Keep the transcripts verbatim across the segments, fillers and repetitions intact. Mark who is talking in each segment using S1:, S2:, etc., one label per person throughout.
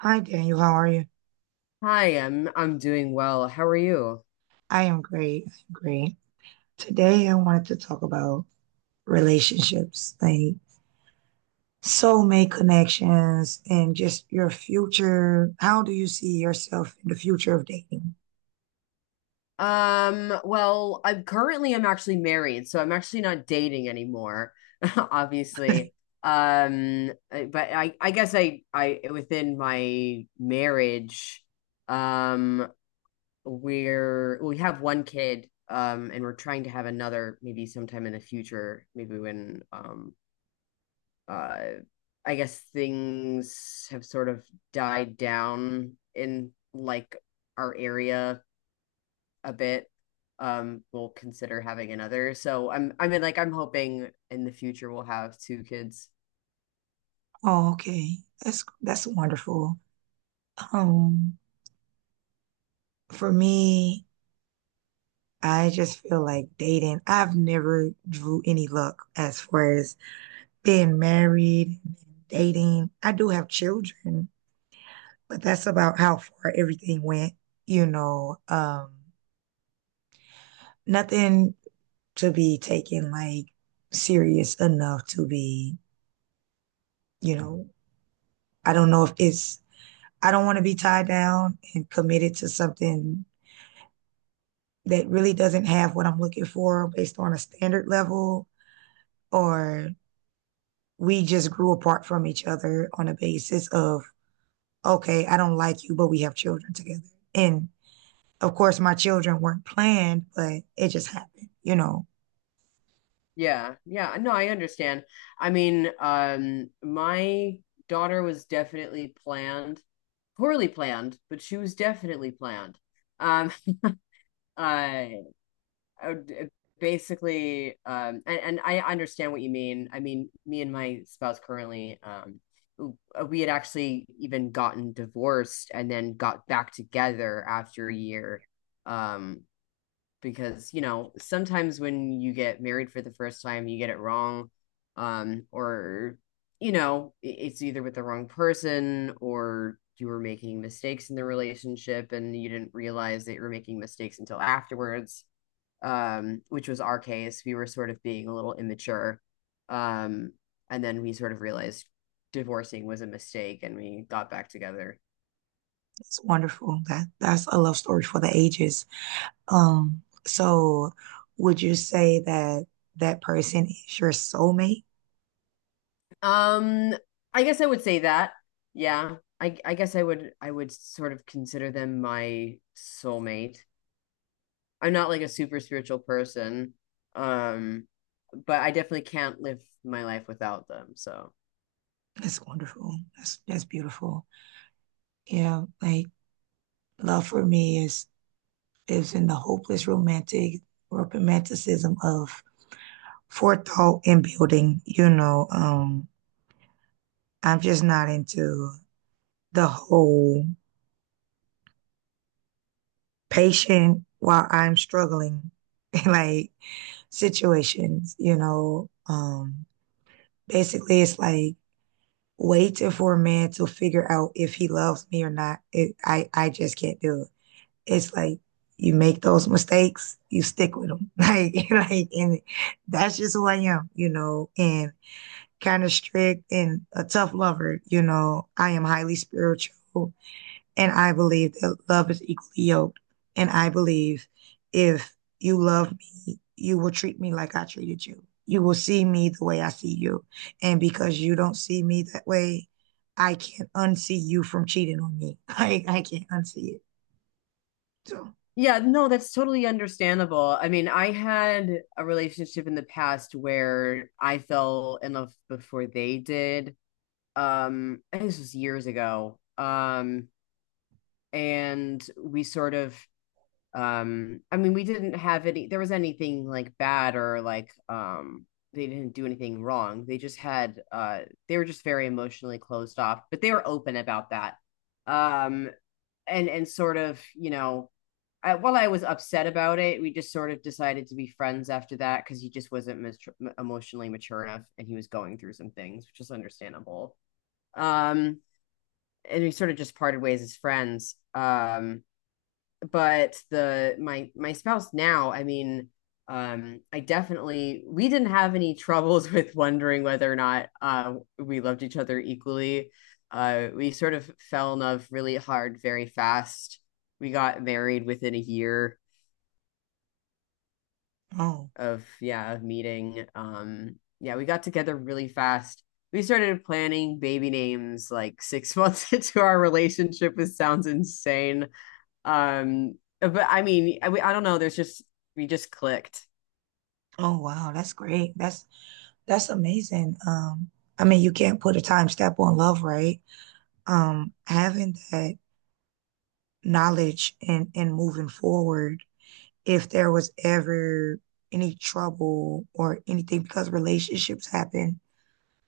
S1: Hi, Daniel. How are you?
S2: Hi, I'm I'm doing well. How are you?
S1: I am great. I'm great. Today, I wanted to talk about relationships, like soulmate connections, and just your future. How do you see yourself in the future of dating?
S2: Um, well, I'm currently I'm actually married, so I'm actually not dating anymore, obviously. Um, I- but I I guess I I within my marriage, um, we're we have one kid, um, and we're trying to have another maybe sometime in the future, maybe when um uh I guess things have sort of died down in like our area a bit. Um, we'll consider having another. So I'm, I mean, like I'm hoping in the future we'll have two kids.
S1: Oh, okay. That's that's wonderful. Um, for me, I just feel like dating. I've never drew any luck as far as being married, dating. I do have children, but that's about how far everything went. You know, um, Nothing to be taken like serious enough to be, you know, I don't know if it's, I don't want to be tied down and committed to something that really doesn't have what I'm looking for based on a standard level, or we just grew apart from each other on a basis of, okay, I don't like you, but we have children together. And of course, my children weren't planned, but it just happened, you know.
S2: Yeah, yeah. No, I understand. I mean, um, my daughter was definitely planned, poorly planned, but she was definitely planned. Um, uh, uh, basically um and, and I understand what you mean. I mean, me and my spouse currently um we had actually even gotten divorced and then got back together after a year. Um, because, you know, sometimes when you get married for the first time, you get it wrong, um, or, you know, it's either with the wrong person or you were making mistakes in the relationship and you didn't realize that you were making mistakes until afterwards, um, which was our case. We were sort of being a little immature. Um, and then we sort of realized divorcing was a mistake and we got back together.
S1: It's wonderful. That that's a love story for the ages. Um, so would you say that that person is your soulmate?
S2: Um, I guess I would say that. Yeah. I I guess I would, I would sort of consider them my soulmate. I'm not like a super spiritual person. Um, but I definitely can't live my life without them. So
S1: That's wonderful. That's that's beautiful. Yeah, like love for me is is in the hopeless romantic romanticism of forethought and building. You know, um, I'm just not into the whole patient while I'm struggling like situations. You know, um, Basically, it's like waiting for a man to figure out if he loves me or not. It, I I just can't do it. It's like you make those mistakes, you stick with them. Like like, and that's just who I am, you know. And kind of strict and a tough lover, you know. I am highly spiritual. And I believe that love is equally yoked. And I believe if you love me, you will treat me like I treated you. You will see me the way I see you. And because you don't see me that way, I can't unsee you from cheating on me. I, I can't unsee it. So,
S2: yeah, no, that's totally understandable. I mean, I had a relationship in the past where I fell in love before they did. Um, I think this was years ago. Um, and we sort of um, I mean, we didn't have any, there was anything like bad or like, um, they didn't do anything wrong. They just had, uh, they were just very emotionally closed off, but they were open about that. Um, and, and sort of, you know, I, while I was upset about it, we just sort of decided to be friends after that because he just wasn't mature, emotionally mature enough, and he was going through some things, which is understandable. Um, and we sort of just parted ways as friends. Um, but the my my spouse now, I mean, um, I definitely we didn't have any troubles with wondering whether or not, uh, we loved each other equally. Uh, we sort of fell in love really hard, very fast. We got married within a year
S1: oh,
S2: of yeah of meeting. Um, yeah, we got together really fast. We started planning baby names like six months into our relationship, which sounds insane. Um, but I mean, I, I don't know. There's just we just clicked.
S1: oh wow, that's great. That's that's amazing. Um, I mean, you can't put a time step on love, right? Um, having that knowledge and and moving forward if there was ever any trouble or anything because relationships happen,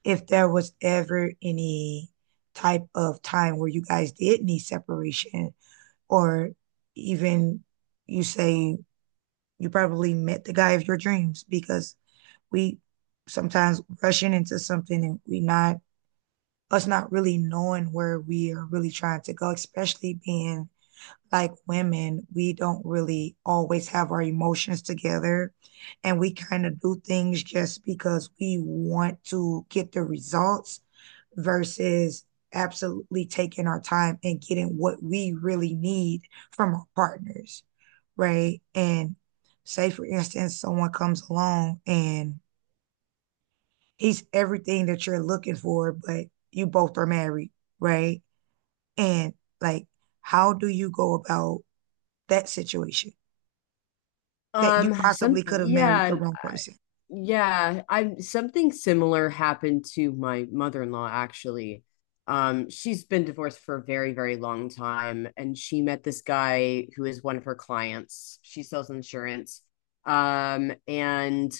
S1: if there was ever any type of time where you guys did need separation or even you say you probably met the guy of your dreams because we sometimes rushing into something and we not us not really knowing where we are really trying to go, especially being like women, we don't really always have our emotions together. And we kind of do things just because we want to get the results versus absolutely taking our time and getting what we really need from our partners, right? And say, for instance, someone comes along and he's everything that you're looking for, but you both are married, right? And like, how do you go about that situation? That you
S2: Um, some
S1: possibly could have married the
S2: yeah,
S1: wrong person.
S2: yeah. I something similar happened to my mother-in-law actually. Um, she's been divorced for a very, very long time, and she met this guy who is one of her clients. She sells insurance. Um, and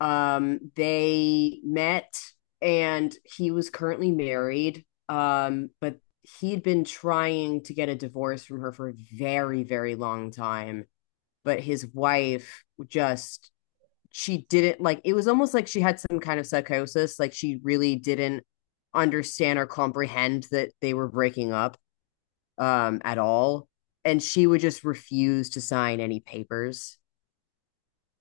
S2: Um, they met and he was currently married, um, but he'd been trying to get a divorce from her for a very, very long time. But his wife just, she didn't, like, it was almost like she had some kind of psychosis. Like she really didn't understand or comprehend that they were breaking up, um, at all. And she would just refuse to sign any papers.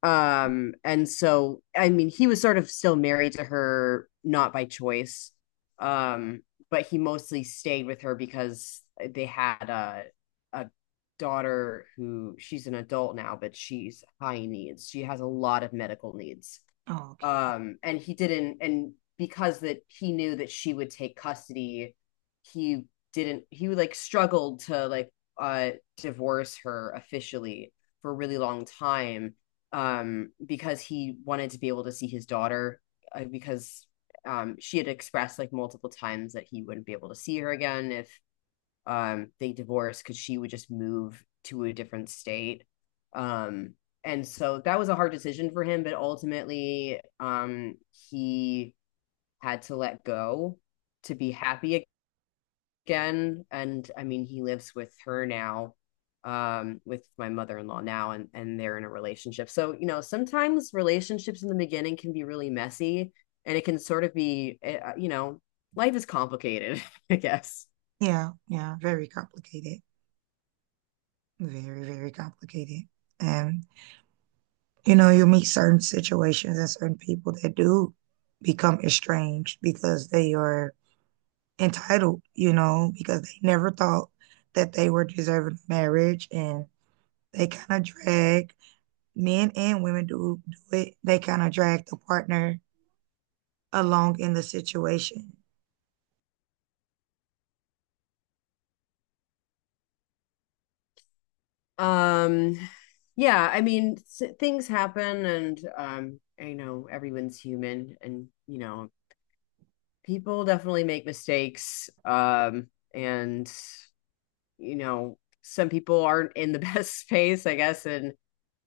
S2: Um, and so I mean, he was sort of still married to her, not by choice. Um, but he mostly stayed with her because they had a a daughter who, she's an adult now, but she's high needs. She has a lot of medical needs,
S1: Oh, okay.
S2: um, and he didn't and because that he knew that she would take custody, he didn't, he like struggled to like, uh divorce her officially for a really long time, um, because he wanted to be able to see his daughter, uh, because, um, she had expressed like multiple times that he wouldn't be able to see her again if, um, they divorced because she would just move to a different state, um, and so that was a hard decision for him, but ultimately, um, he had to let go to be happy again. And I mean he lives with her now, um, with my mother-in-law now, and and they're in a relationship. So, you know, sometimes relationships in the beginning can be really messy, and it can sort of be eh, uh, you know, life is complicated, I guess.
S1: Yeah, yeah, very complicated. Very, very complicated. And you know, you meet certain situations and certain people that do become estranged because they are entitled, you know, because they never thought that they were deserving of marriage and they kind of drag men and women do do it. They kind of drag the partner along in the situation.
S2: um yeah, I mean, things happen, and, um, I know everyone's human, and, you know, people definitely make mistakes. Um, and, you know, some people aren't in the best space, I guess. And,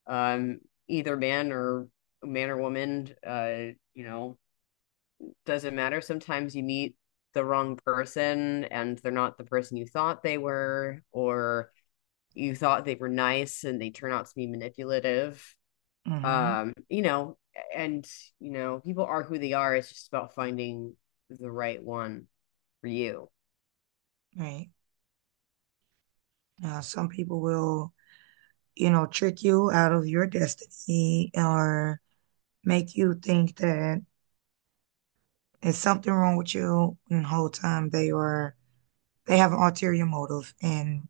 S2: um, either man or man or woman, uh you know, doesn't matter, sometimes you meet the wrong person and they're not the person you thought they were, or you thought they were nice and they turn out to be manipulative.
S1: Mm-hmm.
S2: Um, you know, and, you know, people are who they are. It's just about finding the right one for you.
S1: Right. Now, some people will, you know, trick you out of your destiny or make you think that there's something wrong with you, and the whole time they are they have an ulterior motive, and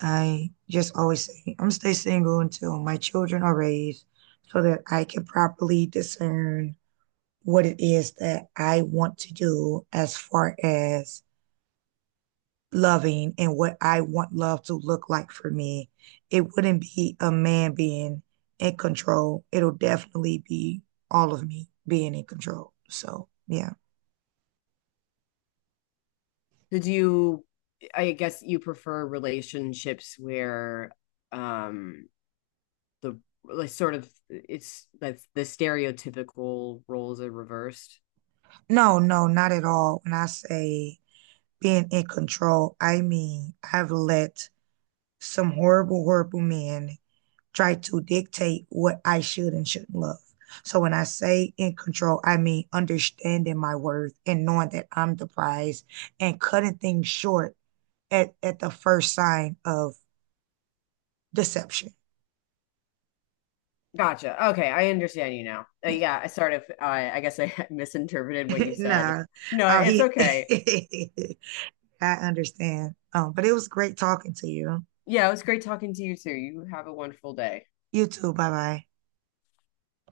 S1: I just always say, I'm gonna stay single until my children are raised so that I can properly discern what it is that I want to do as far as loving and what I want love to look like for me. It wouldn't be a man being in control. It'll definitely be all of me being in control. So, yeah.
S2: Did you, I guess you prefer relationships where, um, the like sort of it's like the stereotypical roles are reversed.
S1: No, no, not at all. When I say being in control, I mean I've let some horrible, horrible men try to dictate what I should and shouldn't love. So when I say in control, I mean understanding my worth and knowing that I'm the prize and cutting things short at, at the first sign of deception.
S2: Gotcha. Okay, I understand you now. Uh,
S1: Yeah.
S2: yeah, I sort of, uh, I guess I misinterpreted what you said.
S1: Nah.
S2: No,
S1: Oh,
S2: it's
S1: he
S2: okay.
S1: I understand. Um, but it was great talking to you.
S2: Yeah, it was great talking to you too. You have a wonderful day.
S1: You too. Bye bye.